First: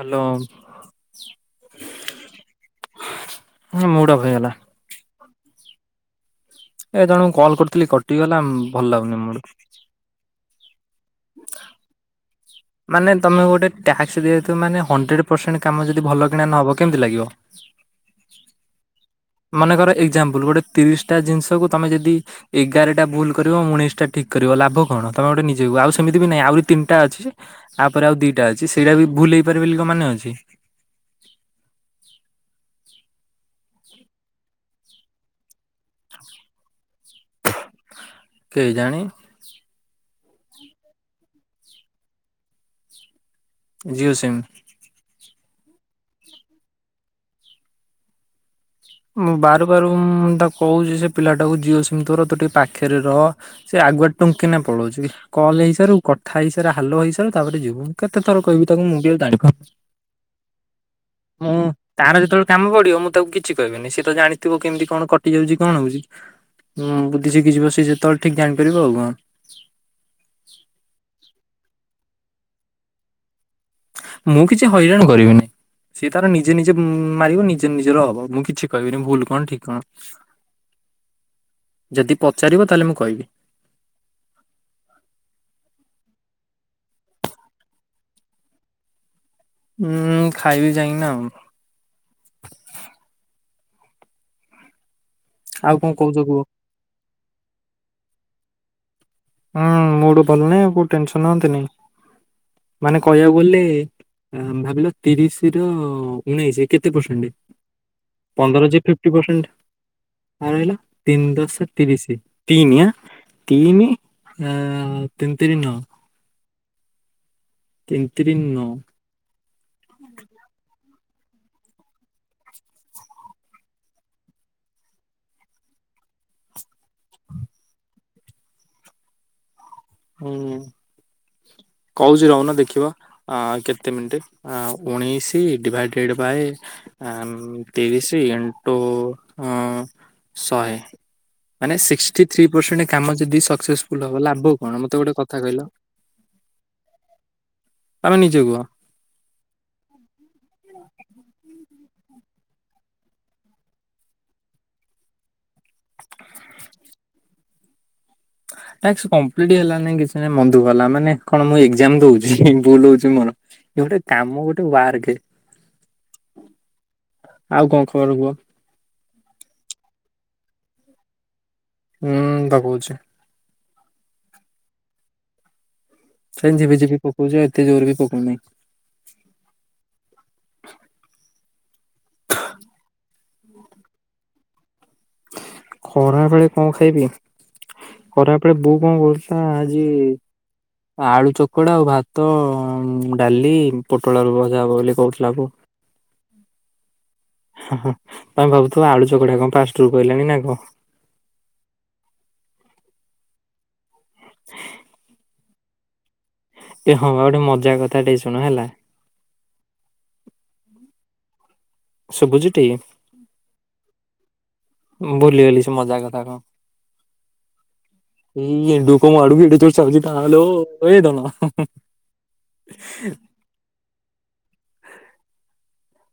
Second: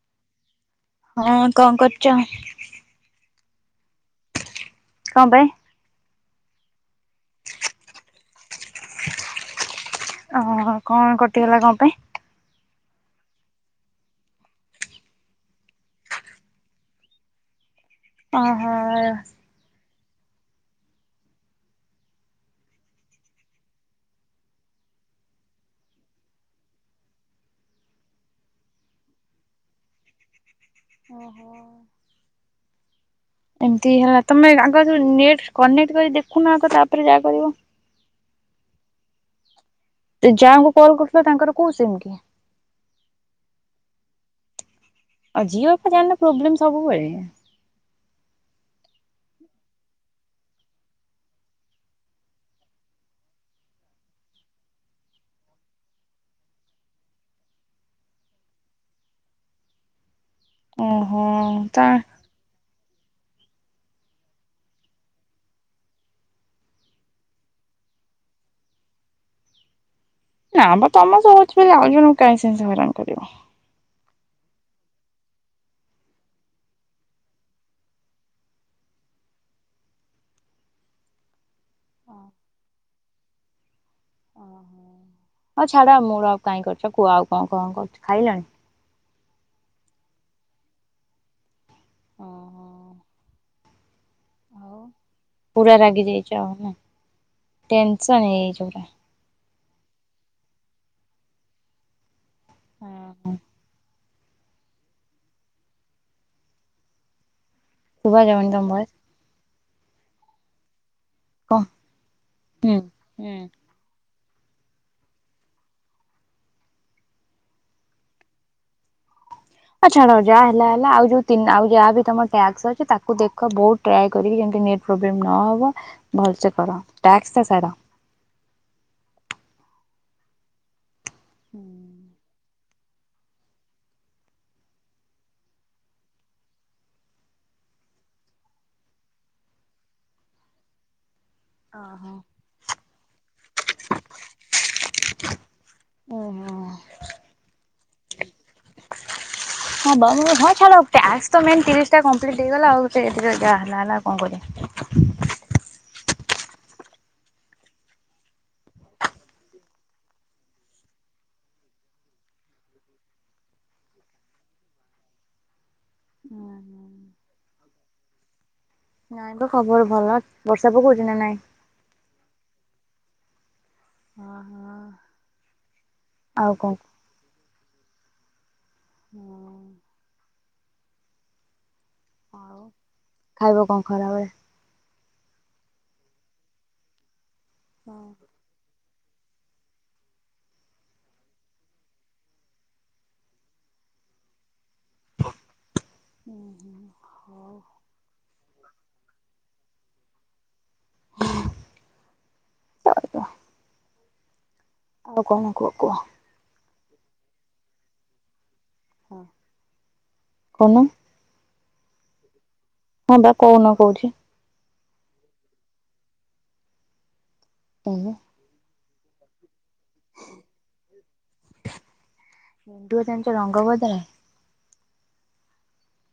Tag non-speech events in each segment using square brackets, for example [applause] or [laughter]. Hello ହଁ କଣ କରୁଛ? ମୁଡ୍ ଅପ୍ ହେଇଗଲା। କଣ ପାଇ, ଏ ତାଙ୍କୁ କଲ୍ କରିୁଥିଲି କଟିି ଗଲା, ଭଲ ଲାଗୁନି ମୁ ଓହୋ ହୋ, କଣ କଟିଗଲା କଣ ପାଇଁ? ମାନେ ତମକୁ ଗୋଟେ ଟ୍ୟାକ୍ସ ଦିଆଯାଇଥିବ ମାନେ ହଣ୍ଡ୍ରେଡ଼ ପରସେଣ୍ଟ କାମ ଯଦି ଭଲକିନା ନହେବ କେମିତି ଲାଗିବ? [inaudible] ଓହୋ। ମନେକର ଏକ୍ଜାମ୍ପୁଲ ଗୋଟେ ତିରିଶି ଟା ଜିନିଷକୁ ତମେ ଯଦି ଏଗାରଟା ଭୁଲ କରିବ ଉଣେଇଶ ଟା ଠିକ୍ କରିବ ଲାଭ କଣ? ତମେ ଗୋଟେ ନିଜେବି କୁହ ଆଉ ସେମିତି ବି ନାହିଁ ଆହୁରି ତିନିଟା ଅଛି। ଆପରେ ଆଉ ଦିଇଟା ଅଛି ସେଇଟା ବି ଭୁଲ ହେଇପାରେ ବୋଲି କଣ ମାନେ ଅଛି। ଓହୋ। ଏମିତି ହେଲା, ତମେ ଆଗ ଯୋଉ ନେଟ୍ କନେକ୍ଟ କରି ଦେଖୁନ ଆଗ ତାପରେ ଯାହା କରିବ। କେଜାଣି? ଯାହାଙ୍କୁ କଲ୍ କରୁଥିଲ ତାଙ୍କର କୋଉ ସିମ୍ କି? ଜିଓ ସିମ୍। ଆଉ ଯିଓ ପା ଜାଣିନ ପ୍ରୋବ୍ଲେମ୍ ସବୁବେଳେ। ମୁଁ ବାର ବାର ମୁଁ ତାକୁ କହୁଛି- ସେ ପିଲାଟାକୁ ଜିଓ ସିମ୍ ତୋର ତୁ ଟିକେ ପାଖରେ ରହ। ସେ ଆଗୁଆ ଟୁଙ୍ଗ୍ କିନା ପଳଉଛି। କଲ୍ ହେଇସାରୁ କଥାା ହେଇସାରେ ହାଲୋ ହେଇସାରୁ ତାପରେ ଯିବୁ କେତେ ଥର କହିବି ତାକୁ ମୁଁ ବି ଆଉ ଜାଣିପାରୁନି। ଓହୋ ମୁଁ ତା ତାର ଯେତେବେଳେ କାମ ପଡିବ ମୁଁ ତାକୁ କି କିଛି କହିବିନି। ସିଏତ ଜାଣିଥିବ କେମିତି କଣ କଟିଯାଉଛି କଣ ହଉଛି। ହୁଁ, ବୁଦ୍ଧି ଶିଖିଯିବ ସିଏ ଯେତେବେଳେ ଠିକ୍ ଜାଣିପାରିବ ଆଉ କଣ। ନା ମ ତମ ସହ ହୋଉଛି ବୋଲି ଆଉ ଜଣଙ୍କୁ କାଇଁ ସେମିତି ହଇରାଣ କରିବ। ମୁଁ କିଛି ହଇରାଣ କରିବିନି। ସିଏ ତାର ନିଜେ ନିଜେ ମାରିବ ନିଜେ ନିଜର ହବ। ମୁଁ କିଛି କହିବିନି ଭୁଲ କଣ ଠିକ୍ କଣ? ଯଦି ପଚାରିବ ତାହେଲେ ମୁଁ କହିବି। ଓହୋ। ହଉ ଛାଡ ଆଉ ମୁଡ୍ ଅଫ୍ କାହିଁ କରୁଛ କୁହ ଆଉ କଣ, କଣ କରୁଛ ଖାଇଲଣି? ମୁଁ ଖାଇବି ଯାଇଁକିନା ଆଉ। ଓ ହୋ। ପୁରା ଆଉ କଣ ରାଗି କହୁଛ କୁହ? ଯାଇଛ ଆଉ। ଟେନସନ୍ ହେଇଯାଇଛ ପୁରା। ହୁଁ ମୁଡ୍ ଭଲ ନାହିଁ କୋଉ ଟେନସନ ହଅନ୍ତିନି। ମାନେ ପୁରା। କହିବାକୁ ଗଲେ ଭାବିଲ ତିରିଶ ରୁ ଉଣେଇସ କେତେ ପରସେଣ୍ଟ? ଶୁଭା ଯାଉନି ପନ୍ଦର ତମ ଭଏସ ଫିପ୍ଟି ପରସେଣ୍ଟ। ଆଉ ରହିଲା ତିନି କଣ ଦଶ ତିରିଶି ହୁଁ ତିନି ଆଁ। ହୁଁ ତିନି ଆ ତିନିତିରି ନଅ। ତିନି ତିରି ନଅ। ଆ ଛାଡ ଯାହା ହେଲା ହେଲା, ଆଉ ଯୋଉ ତିନ୍ ଆଉ ଯାହା ବି ତମ ଟ୍ୟାକ୍ସ ଅଛି ତାକୁ ଦେଖ ବହୁ ଦୟା କରିକି ଯେମିତି ନେଟ୍ ପ୍ରୋବ୍ଲେମ୍ ନହବ ଭଲସେ କର, ଟ୍ୟାକ୍ସଟା ସାର। ହୁଁ, କହୁଛି ରହୁନ ଦେଖିବ। ଅଁ କେତେ ମିନିଟ୍? ଆ ଉଣେଇଶି ଡିଭାଇଡେଡ଼୍ ବାଏ ଆମ୍ ତିରିଶି ଇଣ୍ଟୁ ଅ ଶହେ। ମାନେ ଓହୋ। ସିକ୍ସଟି ଥ୍ରୀ ପରସେଣ୍ଟ କାମ ଯଦି ସକ୍ସେସଫୁଲ୍ ହବ ଲାଭ କଣ? ମୋତେ ଗୋଟେ କଥା କହିଲ। ଓହୋ ତମେ ନିଜେ କୁହ। ହବ। ହଁ ଛାଡ଼ ଟାସ୍କ ତ ମେନ୍ ତିରିଶଟା କମ୍ପ୍ଲିଟ ହେଇଗଲା ଆଉ ସେଥିରେ ଯାହା ହେଲା ହେଲା କଣ କରିବା। ଟାସ୍କ କମ୍ପ୍ଲିଟ ହେଲା ନାଇଁ କିଛି ନାଇଁ ମନଦୁଃଖ ହେଲା। ମାନେ କଣ ମୁଁ ଏକଜାମ୍ ଦଉଚି ଭୁଲ ହଉଚି ମୋର। ଇଏ ଗୋଟେ କାମ ଗୋଟେ ୱାର୍କ। ହୁଁ ହୁଁ। ଆଉ କଣ ଖବର କୁହ? ନାଇଁ ବା ଖବର ଭଲ। ବର୍ଷା ପକଉଚି ନା ନାଇଁ। ହୁଁ ତାକୁକୋହୁଚି। ହଁ ହଁ। ଆଉ ସେମିତି କଣ? ଝିପିଝିପି ପକୋଉଚି ଏତେ ଜୋରେ ବି ପକୋଉନେହିଁ। ହଁ। ଆଉ ଖାଇବ କଣ ଖରାବେଳେ? ଖରାବେଳେ କଣ ଖାଇବି ହଁ ଖରା ଏପଟେ ବୋଉ କଣ କରୁଚି ନା ଆଜି ଆଳୁ ଚକଡା, ଆଉ ଭାତ, ଡାଲି, ପୋଟଳ ଆଳୁ ଭଜା ହବ ବୋଲି କହୁଥିଲା ବୋଉ। [unintelligible] ହଁ ହଁ ତମେ ଭାବୁଥିବ ଆଳୁ ଚକଡା କଣ ପାଷ୍ଟେରୁ କହିଲାଣି ନା କଣ। [inaudible] ଆଉ କଣ କୁହ କୁହ? ଏ ହଁ ଆଉ ଗୋଟେ ମଜା କଥା ଟେ ଶୁଣ ହେଲା। ହଁ କହୁନ? ସୁବୁଚିଟି? ହଁ ପା କହୁନ କୋଉଠି। ମୁଁ ଭୁଲିଗଲି ସେ ମଜା କଥା କଣ। ଉ ହୁଁ। ଏଇ ଏଣ୍ଡୁକକୁ ମୋ ଆଡକୁ ଏଡେ ଜୋରେ ଚାଲୁଚି ଥାଲୋ ଏ ଧନ ହୁଁ ହୁଁ। ସେରଙ୍ଗ ବଦଳାଏ।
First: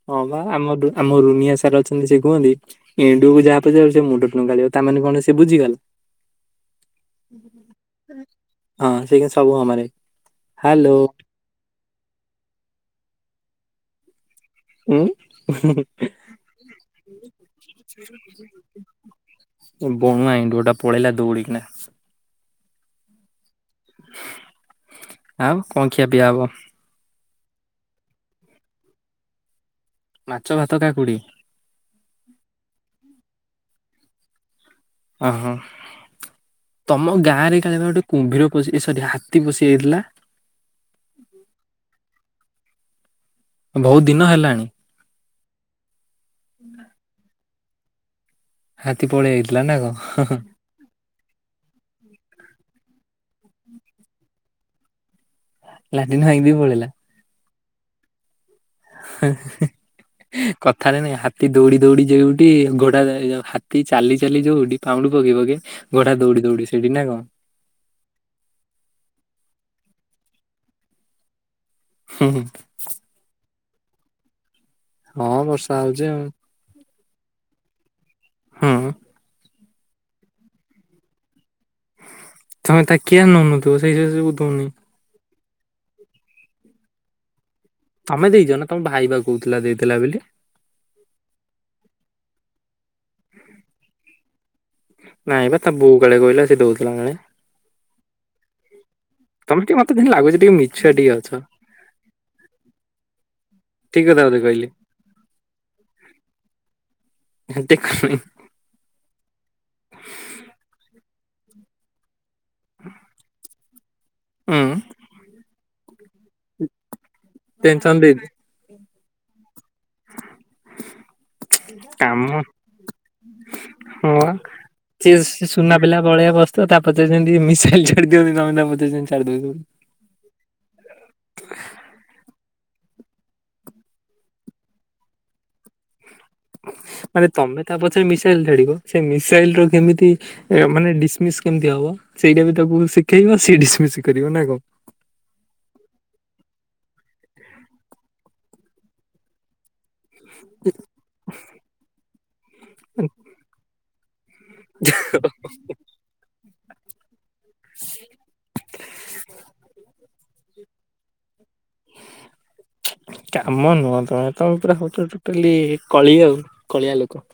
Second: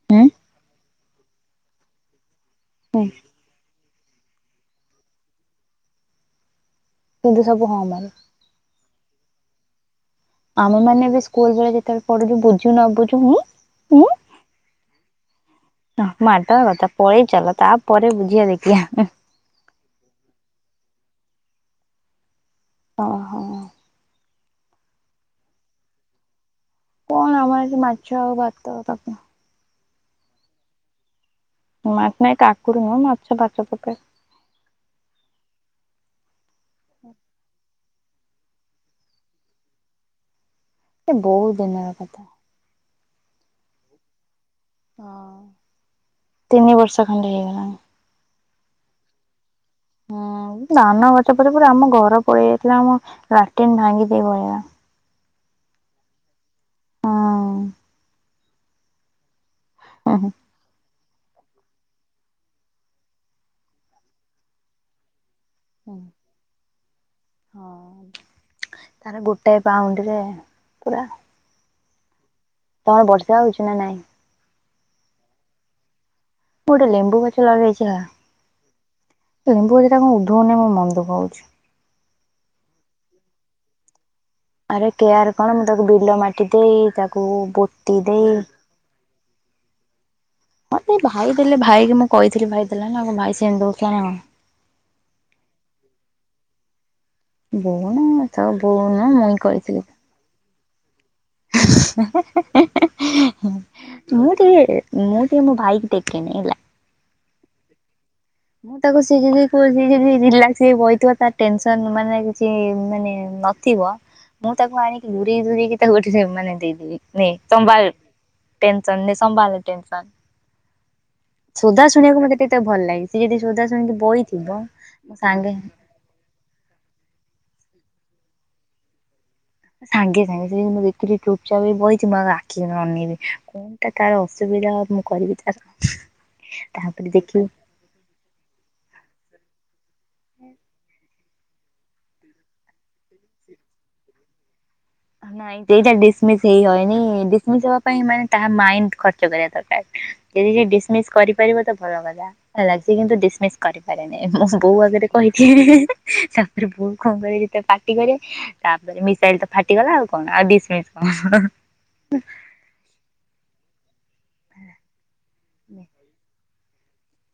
ହଁ ହୁଁ ବା ଆମ ରୁ ଆମ ରୁନିଆ ସାର୍ ଅଛନ୍ତି ସେ କୁହନ୍ତି ହୁଁ ଏଣ୍ଡୁକୁ ଯାହା ପଚାରିବ ସେ ମୁଣ୍ଡ ଟୁଙ୍ଗାରିବ ତା ମାନେ କଣ ସେ ବୁଝିଗଲା। କିନ୍ତୁ ସବୁ ହଁ ମାରେ ହଁ ସିଏ କିନ୍ତୁ ସବୁ ହଁ ମାରେ। ଆମେ ହାଲୋ ମାନେ ବି ସ୍କୁଲ୍ ବେଳେ ଯେତେବେଳେ ପଡୁଚି ବୁଝୁ ନ ବୁଝୁ ହୁଁ ହୁଁ। ଉଁ ତ ମାଡ଼ ପଳେଇ ଚାଲ ତାପରେ ବୁଝିବା ଦେଖିିବା। ବଣୁଆ ଏଣ୍ଡୁଅଟା ପଳେଇଲା ଦଉଡ଼ିକିନା। ଅ ହଁ। ଆଉ କଣ ଖିଆ ପିଆ ହବ? କଣ ହବ ଆଜି ମାଛ ଆଉ ଭାତ ଆଉ ତରକା ମାଛ, ଭାତ କାକୁଡ଼ି। ମା ନାଇଁ କାକୁଡି ନୁହଁ ମାଛ, ଫାଛ ପକାଏ। ଅ ହଁ ତମ ଗାଁ ରେ କାଳେ ପା ଗୋଟେ କୁମ୍ଭୀର ପଶି ଏ ସରି ହାତୀ ପଶିଯାଇଥିଲା? ସେ ବହୁ ଦିନର କଥା। ବହୁ ଦିନ ହେଲାଣି? ହଁ ତିନି ବର୍ଷ ଖଣ୍ଡେ ହେଇଗଲାଣି। ହାତୀ ପଳେଇ ଆଇଥିଲା ନା କଣ ହଁ ହଁ। ହୁଁ ଧାନ ଗଛ ପରେ ପରେ ଆମ ଘର ପଳେଇ ଆଇଥିଲା ଆମ ଲାଟିନ୍ ଭାଙ୍ଗି ଦେଇ ପଳେଇଲା। ଲାଟିନ୍ ଭାଙ୍ଗିଦେଇ ପଳେଇଲା। ହଁ ହେଁ ହେଁ। ଓ ହୋ। କଥାରେ ନାଇଁ ହାତୀ ଦୌଡି ଦୌଡି ଯେଉଠି ଘୋଡା ହାତୀ ଚାଲି ଚାଲି ଯୋଉଠି ପାହୁଣ୍ଡ ପକେଇ ପକେଇ। ହୁଁ ଘୋଡା ଦୌଡି ଦୌଡି ସେଠି ନା କଣ। ହଁ ତାର ଗୋଟାଏ ପାଉଣ୍ଡରେ ପୁରା। ହୁଁ ହୁଁ। କଣ ବର୍ଷା ହଉଚି ନା ନାଇଁ? ହଁ, ବର୍ଷା ହଉଚି ଆଉ। ମୁଁ ଗୋଟେ ଲେମ୍ବୁ ଗଛ ଲଗେଇଚି ନା? ହୁଁ। ଲେମ୍ବୁ ଗଛ ଟା କଣ ଉଧୋଉନି ମୋ ମନ ଦୁଃଖ ହଉଚି। ତମେ ତା କେୟାର ନଉନଥିବ ସେଇଥି ସକାସେ ସେ ଉଧୋଉନି। ରେ କେୟାର୍ କଣ ମୁଁ ତାକୁ ବିଲ ମାଟି ଦେଇ ତାକୁ ପୋ ତମେ ଦେଇଚ ନା ତମ ଭାଇ ବା କହୁଥିଲା ଦେଇଥିଲା ବୋଲି। ହଁ ସେ ଭାଇ ଦେଲେ ଭାଇ କି ମୁଁ କହିଥିଲି ଭାଇ ଦେଲା ନା ଆଉ ଭାଇ ସେମିତି ଦଉଥିଲା ନା କଣ। ନାଇଁ ବା ତା ବୋଉ କୁଆଡେ କହିଲା ସେ ଦଉଥିଲା ନା ନାଇଁ। ଦଉନ ତା ବୋଉ ନା [inaudible] ତମେ ଟିକେ ମତେ ଟିକେ ଲାଗୁଚି ଟିକେ ମିଛୁଆ ଟିକେ ଅଛ। [unintelligible] ଠିକ କଥା ମୁଁ ବୋଧେ କହିଲି ଟିକେ ମୁଁ ଟିକେ ମୋ ଭାଇକ ଟେକେନି ହେଲା। ଏ ଦେଖ ହଁ ମୁଁ ତାକୁ ସେ ଯେବେ [unintelligible] ରିଲାକ୍ସ ହେଇ ବଇଥିବ ତା ଟେନସନ ମାନେ ଚି ମାନେ ନଥିବ ମୁଁ ତାକୁ ଆଣିକି ଘୁରେଇ ତୁରେଇକି ତାକୁ ଏଠି ମାନେ ଦେଇଦେବି ନେ ସମ୍ଭାଳେ ଟେନସନ ଏକୁ। ଦେଇଛି ଟେନସନ ନେ ସମ୍ବାଳେ ଟେନସନ ସୋଧା କାମ ଶୁଣିବାକୁ ମତେ ଟିକେ ତାକୁ ଭଲ ଲାଗେ। ସିଏ ଯଦି ସୋଧା ଶୁଣିକି ହଁ। ବଇଥିବ ସେ ମୋ ସାଙ୍ଗେ ସୁନା ପିଲା ଭଳିଆ ବଶିଥିବ ତା ପଛରେ ଯେମିତି ମିସାଲ ଛାଡି ଦିଅନ୍ତି ସମସ୍ତେ ମତେ ସେମେତେ ଛାଡିଦଉଛନ୍ତି। ସାଙ୍ଗେ ସାଙ୍ଗେ ସେ ମୁଁ ଦେଖିଲି ଚୁପଚାପ ହେଇ ବଇଚି ମୋ ଆଖି ଅନେଇ ଦେଲି କ କଣ୍ଟା ତାର ଅସୁବିଧା ମୁଁ କରିବି ତାର। ତାପରେ ମାନେ ଦେଖିବି ତମେ ତା ପଛରେ ମିସାଇଲି ଛାଡିବ ସେ ମିସାଇଲି ର କେମିତି ମାନେ ଡିସମିସ୍ କେମିତି ହବ ସେଇଟା ବି ତାକୁ ଶିଖେଇବ ସିଏ ଡିସମିସ୍ କରିବ ନା କଣ? ନାଇଁ ସେଇଟା ଡିସମସ୍ ହେଇ ହେଇନି ଡିସମିସ୍ ହବା ପାଇଁ ମାନେ ତାହା ମାଇଣ୍ଡି ଖର୍ଚ୍ଚ କରିବା ଦରକାରେ। ସେଇ ହି ଡିସମି୍ସ କରିପାରିବ ତ ଭଲ କଥା ହେଲା ସେ କିନ୍ତୁ ଡିସମିସ କରିବ ପାରେନି ମୁଁ ଏ ବୋଉ ଆଗରେ କହିଚି ହିଁ -ହିଁ- ହିଁ -ତାପରେ ବୋଉ କଣ କହିବ ତାକୁ ପାଟି କରେ ତାପରେ ମିଶାଇଲି ତ ଫାଟିଗଲା ଆଉ କଣ ଆଉ ଡିସମିସ କଣ। କାମ ନୁହଁ ତମେ ତମେ ପୁରା ହଉଚ ଟୋଟାଲି କଳି ଆଉ କଳିଆ ଲୋକ।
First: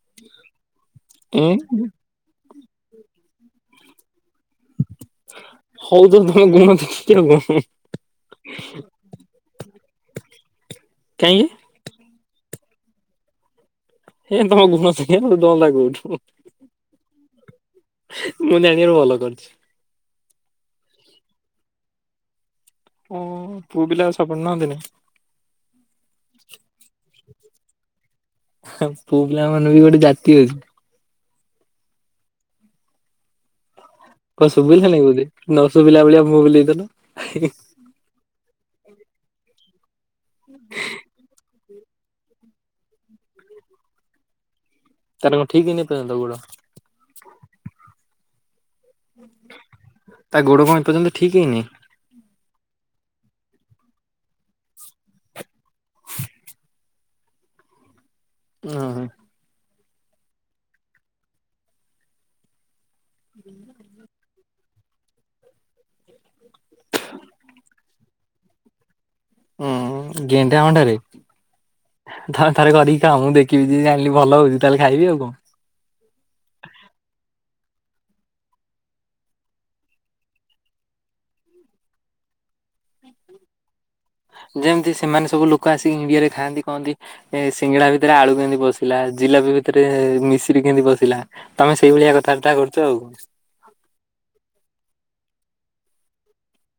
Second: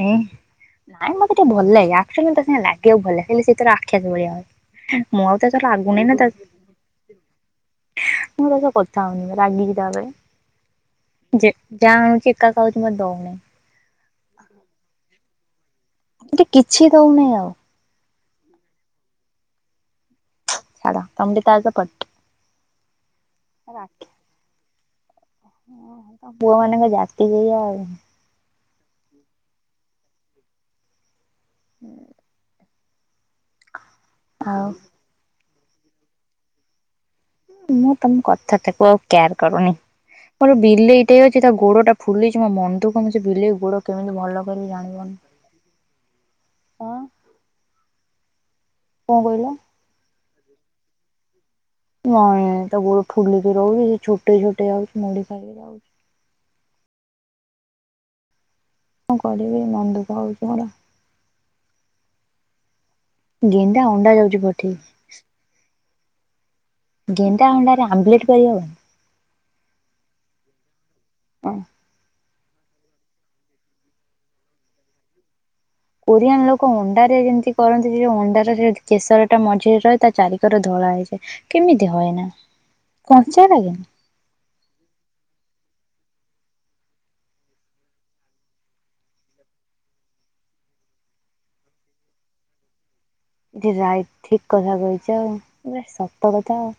ଏଁ ନାଇଁ ମତେ ଟିକେ ଉଁ ଭଲଲାଗେ ୟାର ଅଚ୍ୟୁଲି ତା ସାଙ୍ଗେ ଲାଗିବାକୁ ଭଲଲାଗେ ହେଲେ ସେ ତାର ଆକ୍ଷେପ ଭଳିଆ ହଏ। ମୁଁ ଆଉ ତା ସହ ହଉ ଲାଗୁନି ତ ନା ତା ତମ ଗୁଣ ଦେଖିକି ଆଉ କଣ ମୁଁ ତା ସହ କଥା ହଉନି ରାଗିକି ତା ଉପରେ କାହିଁକି? ଯେ ଯାହା ଆଣୁଚି ଏକା ଖାଉଚି ମତେ ଦଉନାଇଁ। [unintelligible] ମତେ କିଛି ଦଉନି ଆଉ। ମୁଁ ଜାଣିବାରେ ଭଲ କରୁଚି। ଛାଡ଼ ତମେବି ତା ସହ ପଟ। [unintelligible] ଓ ପୁଅ ପିଲା ସପଟ ନିଅନ୍ତିନି? ଅ ହଁ ତମ ପୁଅ ମାନଙ୍କ ଜାତିସେଇଆ ଆଉ। ପୁଅ ପିଲା ମାନଙ୍କ ବି ଗୋଟେ ଜାତି ଅଛି। ହୁଁ। କଣ ଆଉ ଶୁବିଲା ନାଇ ବୋଧେ ନ ଶୁଭିଲା ଭଳିଆ ମୁହଁ ବୁଲେଇ ଦେଲ? ମୁଁ ତମ କଥାଟାକୁ ଆଉ କେୟାର କରୁନି, ମୋର ବିଲେଇଟେ ଅଛି ତା ଗୋଡଟା ଫୁଲିଛି ମୋ ମନଧୁକ ମୁଁ ସେ ବିଲେଇ ଗୋଡ଼ କେମିତି ଭଲ କରହିବେ ଜାଣିପାରୁନି। ତାର କଣ ଠିକ ହେଇେ ନି ଏ ପର୍ଯ୍ୟନ୍ତ ତ ଗୋଡ? ହଁ। କଣ କହିଲ? ତା ଗୋଡ କ ଏ ପର୍ଯ୍ୟନ୍ତ ଠିକ ହେଇନି? ନାଇଁ ତା ଗୋଡ ଫୁଲିକି ରହୁଛି ସେ ଛୋଟ ଛୋଟେ ଯାଉଛି ମୁଡି ଖାଇକି ଯାଉଛି। ହୁଁ ହୁଁ। କଣ କରିବି ମନ ଦୁଃଖ ହଉଛି ମୋର। ଗେଣ୍ଡା ଅଣ୍ଡା ଯାଉଛି ପଠିକି। ଗେଣ୍ଡା ଆଣ୍ଡରେ ଆମ୍ପ୍ଲିଟ କରିି ହେଵ? ହଁ ଗେଣ୍ଡା ଅଣ୍ଡାରେ? ହ। ତମେ ଥରେ କରିକି ଖାଓ ମୁଁ ଦେଖିବୀ ଯେ ଜଣିଲି ଭଲ ହଉଛି ତାହେଲେ ଖାଇବି ଆଉ କଣ। କୋରିଆନ୍ ଲୋକ ଅଣ୍ଡାରେ ଯେମିତି କରନ୍ତି ଯେଉ ଅଣ୍ଡାର କେଶରଟା ମଝିରେ ରହେ ତା ଚାରିିକର ଧଳା ହେଇାଯାଏ। କେମିତି ହଏନା କଞ୍ଚା ଲାଗନି? ଯେମିତି ସେମାନେ ସବୁ ଲୋକ ଆସିକି ଇଣ୍ଡିଆରେ ଖାଆନ୍ତି କହନ୍ତି ଏ ସିଙ୍ଗଡା ଭିତରେ ଆଳୁ କେମିତି ପସିଲା, ଜିଲାପି ଭିତରେ ମିଶରିି କେମିତି ପସିଲା। ତମେ ସେଇଭଳିଆ କଥାବାର୍ତ୍ତା କରୁଛ ଆଉ। ଏ ରାଇଟ ଠିକ କଥା କହିଛ ଆଉ ଶତ କଥା ଆଉ।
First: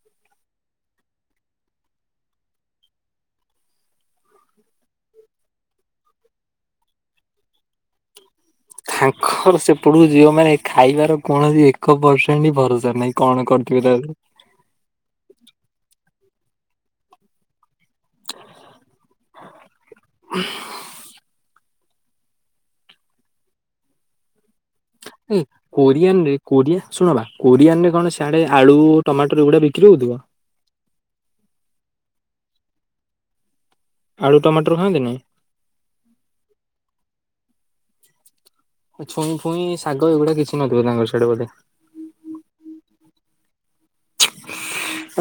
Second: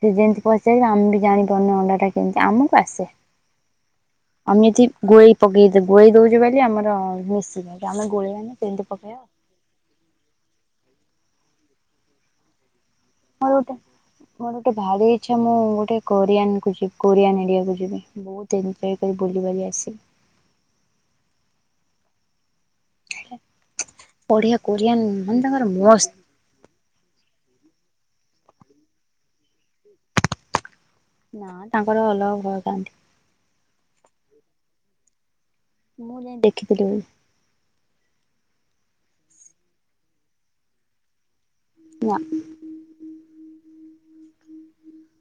ସେ ଯେମିତି ପଚାରିବେ ଆମ ବି ଜାଣିପାରୁନୁ ଅଣ୍ଡା ଟା କେମିତି ଆମକୁ ଆସେ। ଆମେ ଏଠି ଗୋଳେଇ ପକେଇ ଗୋଳେଇ ଦଉଛୁ ବୋଲି ଆମର ମିଶ ଆମ ଗୋଳେଇ ମାନେ ତାଙ୍କର ସେପଟକୁ ଯିବ ମାନେ ଖାଇବାର କୌଣସି ଏକ ପରସେଣ୍ଟ ଭରସା ନାହିଁ। କଣ ମୋର ଗୋଟେ କରିଥିବେ ତା ମୋର ଗୋଟେ ଭାରି ଇଚଛା ମୁଁ ଗୋଟେ କୋରିଆନ କୁ ଯିବି କୋରିଆନ ଏଡିଆକୁ ଯିବି। ବହୁତ [unintelligible] ବୁଲି ବଲି ଆସବି। [unintelligible] [inaudible] ବଢିଆ କୋଆ ଏ କୋରିଆନ ରେ କୋରିଆ [unintelligible] କୋରିଆନ ରେ କଣ ସିଆଡେ ଆଳୁ, ଟମାଟର ଏଗୁଡ଼ା ବିକ୍ରି ହଉଥିବ? ନା ତାଙ୍କର ଅଲଗ ଭଲ ଥାଆନ୍ତି। ଆଳୁ ଟମାଟର ଖାଆନ୍ତି ନି? ମୁଁ ଯାଇ ଦେଖିଥିଲି ଛୁଇଁ ଫୁଇଁ ଶାଗ ଏଗୁଡା କିଛି ନଥିବ ତାଙ୍କର ସିଆଡେ ବୋଧେ? ନା।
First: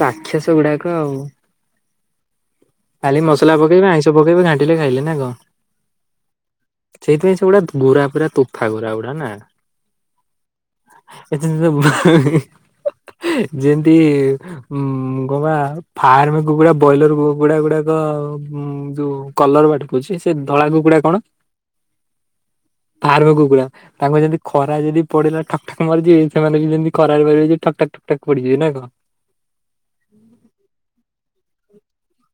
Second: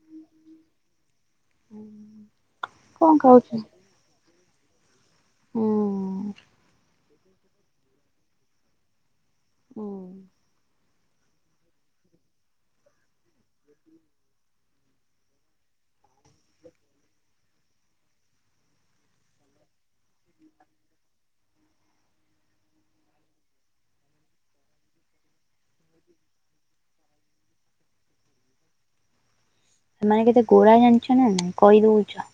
ରାକ୍ଷସ ଗୁଡାକ ଆଉ। କଣ ଖାଲି ଖାଉଛୁ ମସଲା ହୁଁ। ପକେଇବେ ଆଇଁଷ ପକେଇବେ ଘାଣ୍ଟିଲେ ଖାଇଲେ ନା କଣ? ସେଇଥି ପାଇଁ ସେଗୁଡା ପୁରା ପୁରା ତୋଫା ଗୁର ଗୁଡା ନା? ହୁଁ। ଏ ଯେମତି ଯଦି ହୁଁ ଗୋବା ଫାର୍ମ କୁକୁଡା ବ୍ରଲର କୁକୁଡା ଗୁଡାକର ଡ ଉ ଯୋଉ କଲର ବାଟୁ ବୁଛି ସେ ଧଳା କୁକୁଡା କଣ? ଫାର୍ମ କୁକୁଡ଼ା ତାଙ୍କ ଯେମିତି ଖରା ଯଦି ପଡିଲା ଟଠକ୍ଟାକ ମରିଯିବ ସେମାନେ ବି ଯେମିତି କରାରେ ପାରିବେ ଠକ୍ଟକ୍ ଟକ୍ଟକ୍ ପଡିଯିବ ନା କଣ? ସେମାନେ କେତେ ଗୋରା ଜାଣିଛ ନା ନାଇଁ କହିଦଉଛ।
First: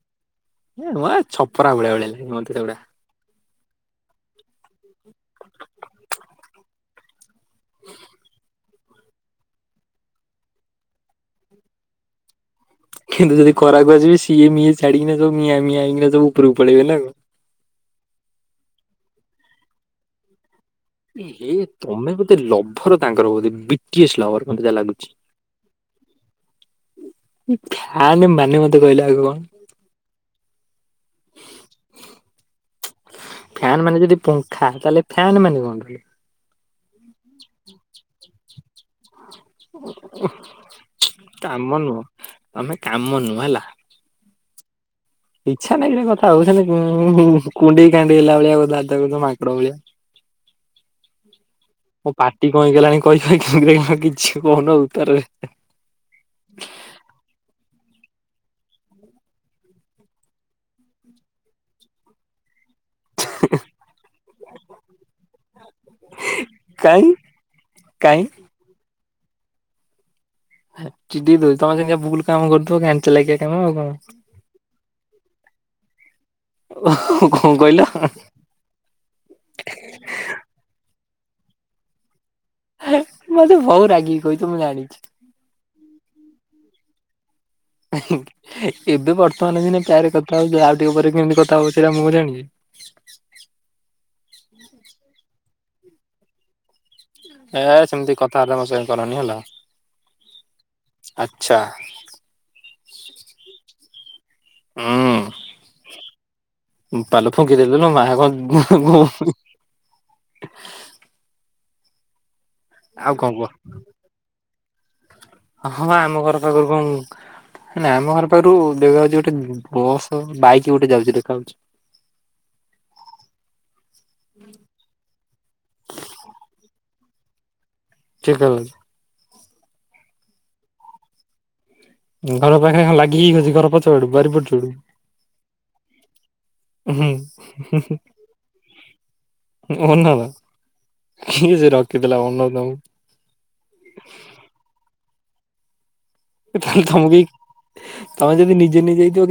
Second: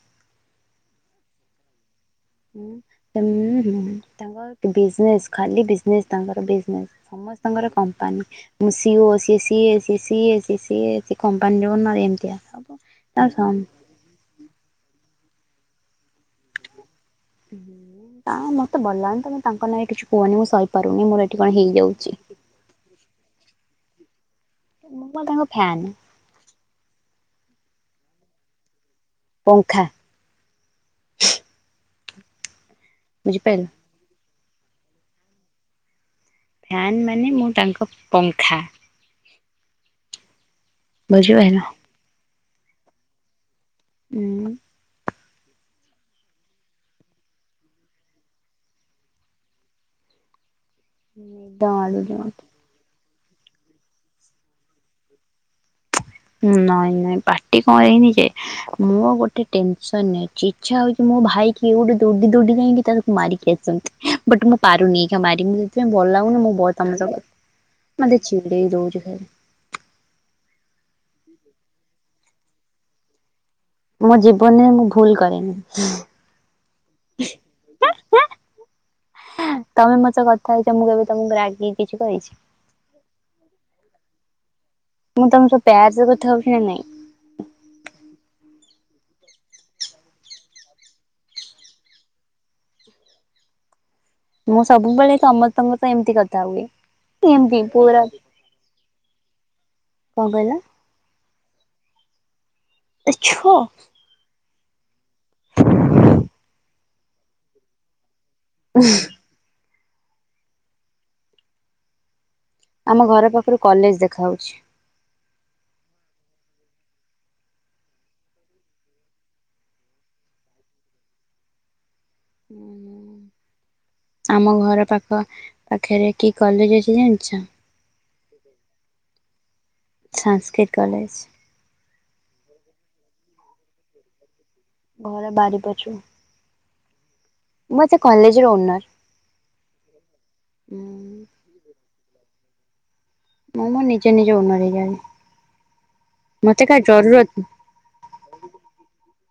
ଏ ନୂଆ ଛପରା ଭଳିଆ ଭଳିଆ ଲାଗିବ। ହୁଁ, ହୁଁ ତାଙ୍କର ବିଜନେସ୍ ଖାଲି ବୀଜନେସ୍ ତାଙ୍କର ବିଜନେସ୍। ସମସ୍ତଙ୍କର କମ୍ପାନୀ ମୁଁ ସିଓ ସିଏ ସିଏ ସିଏ ସିିଏ ସିଏ କମ୍ପାନୀ ର ଓନର୍ ଏମତିଆ। କିନ୍ତୁ ଯଦି ଖରାପ୍ ଆସିବେ ସିଏ ମିଏ ଛାଡି କିନା ସବୁ ମିଆ ମିଆଁ ହେଇକିନା ସବ ଉପରକୁ ପଳେଇବେ ନା କଣ? ନା ମତେ ଭଲ ଲାଗୁନି ତମେ ତାଙ୍କ ନାଗି କିଛି କୁହନି ମୁଁ ସହିପାରୁନି ମୋର ଏଠି ହେ କଣ ତମେ ହେଇଯାଉଛି। ବୋଧେ ଏ ଲଭର ତାଙ୍କର ବଧେ ବିପି ଏସ୍ ଲଭର ସେ ମତେ ଯାହା ମୁଁ ଲାଗୁଛି। କଣ ତାଙ୍କ ଫ୍ୟାନ୍ ଫ୍ୟାନ୍ ମାନେ ମତେ କହିଲ ଆଗ କଣ? ପଙ୍ଖା। ବୁଝିପାରିଲ ଫ୍ୟାନ ମାନେ ଯଦି ପଙ୍ଖା ତାହେଲେ ଫ୍ୟାନ ମାନେ କଣ ଫ୍ୟାନ୍ ମାନେ ମୁଁ ତାଙ୍କ ପଙ୍ଖା। ଓହୋ ବୁଝିପାରିଲ କାମ ନୁହଁ ତମେ କାମ ନୁହଁ ହେଲା। ହୁଁ। ଇଚ୍ଛା ନାହିଁ ଭି କଥା ହବାକୁ ଖାଲି ହୁଁ କୁଣ୍ଡେଇ କଣ୍ଡେଇ ହେଲା ଭଳିଆ କଥା ବାର୍ତା କରୁଛ ମାଙ୍କଡ ଭଳିଆ। ନିଦ [inaudible] ମାଡୁଛି ମୋ ମତେ। ପାଟି କଣ ହେଇ ରଗଲାଣି କହି କହି ଦେଖିଲା ବେକକୁ କିଛି କହୁନ ଉତ୍ତରରେ [unintelligible] ନାଇଁ ନାଇଁ ପାଟି କଣ ହେଇନି ଯେ ମୁଁ ଗୋଟେ ଟେନସନ ରେ ଅଛି ଇଛା ହଉଛି ମୋ ଭାଇ କି ଗୋଟେ ଦୌଡି ଦୌଡି ଯାଇକି ତାକୁ ମାରିକି ଆସନ୍ତି ବଟ୍ ମୁଁ ପାରୁନି ଏହି ଖା ମାରି ମୁଁ ସେଥିପାଇଁ ଭଲ ଲାଗୁନି ମୁଁ ବ ତମ କାଇଁ ସବୁ ମତେ କାଇଁ ଚିଡେଇ ଦଉଛି ଖାଲି। ଚିଡେଇ ଦଉଛି ତମେ ସେମିତିଆ ଭୁଲ୍ କାମ କରିଥିବ, ଗାଣ୍ଡୀ ଚାଲାଖିଆ କାମ ଆଉ କଣ। ମୋ ଜୀବନରେ ମୁଁ ଭୁଲ କରେନି [unintelligible] ଓହୋ କଣ କହିଲ? [unintelligible] ତମେ ମୋ ସହିତ କଥା ହେଇଛ ମୁଁ କେବେ ତମକୁ ରାଗି କିଛି କହିଛି। ମତେ ବହୁ ରାଗିକି କହିଥିବୁ ମୁଁ ଜାଣିଛି। ମୁଁ ତମ ସହ ପ୍ୟାର୍ ସେ କଥା ହଉଛିି ନା ନାଇଁ? ଏବେ ବର୍ତ୍ତମାନ ସିନା ପ୍ୟାରେ କଥା ହଉଛ ଆଉ ଟିକେ ପରେ କେମିତି କଥା ହବ ସେଇଟା ମୁଁ ଜାଣିନି। ମୁଁ ସବୁବେଳେ ସମମସ୍ତଙ୍କ ସହ ଏମିତି କଥା ହୁଏ। ଏ ଏମିତି ପୁରା ସେମିତି କଥାବାର୍ତ୍ତା ମୋ ସାଙ୍ଗେ କରନି ହେଲା କଣ କହିଲ ଆଛା। ଆଛୋ। ହୁଁ ପାଲ ଫୁଙ୍କିଦଲୁ ନୁ ମା ହବ [unintelligible] ଆମ ଆଉ କଣ ଘର କୁହ? ପାଖରୁ କଲେଜ୍ ଦେଖା ହଉଛି। ହଁ, ଆମ ଘର ପାଖରୁ କଣ? ନା ଆମ ଘର ପାଖରୁ ଦେଖା ହଉଛି ଗୋଟେ ବସ୍ ବାଇକ୍ ଗୋଟେ ଯାଉଛି ଦେଖାହଉଛି। ହୁଁ, ହୁଁ। ଆମ ଘର ପାଖ ପାଖରେ କି କଲେଜ୍ ଅଛି ଜାଣିଛ? କି କଲେଜ୍? ସାଂସ୍କ୍ରିଟ୍ କଲେଜ୍। ଘର ପାଖା ଲାଗିକି ଅଛି ଘର ପଛ ପଟୁ ବାରି ପଟରୁ [unintelligible] ଘର ବାରି ପଛୁ ରୁ। ହୁଁ। ମୁଁ ପା ସେ କଲେଜ୍ ର ଓନର୍। ଓନର କିଏ ସେ ରଖିଥିଲା ଅନର ତମକୁ? ମୁଁ ମଁ ନିଜେ ନିଜେ ଓନର ହେଇଯାଏ। ମତେ କାହା ତାହେଲେ ଧମକେଇ ଜରୁରତ ତମେ ଯଦି ନିଜେ ନିଜେ ହେଇଥିବ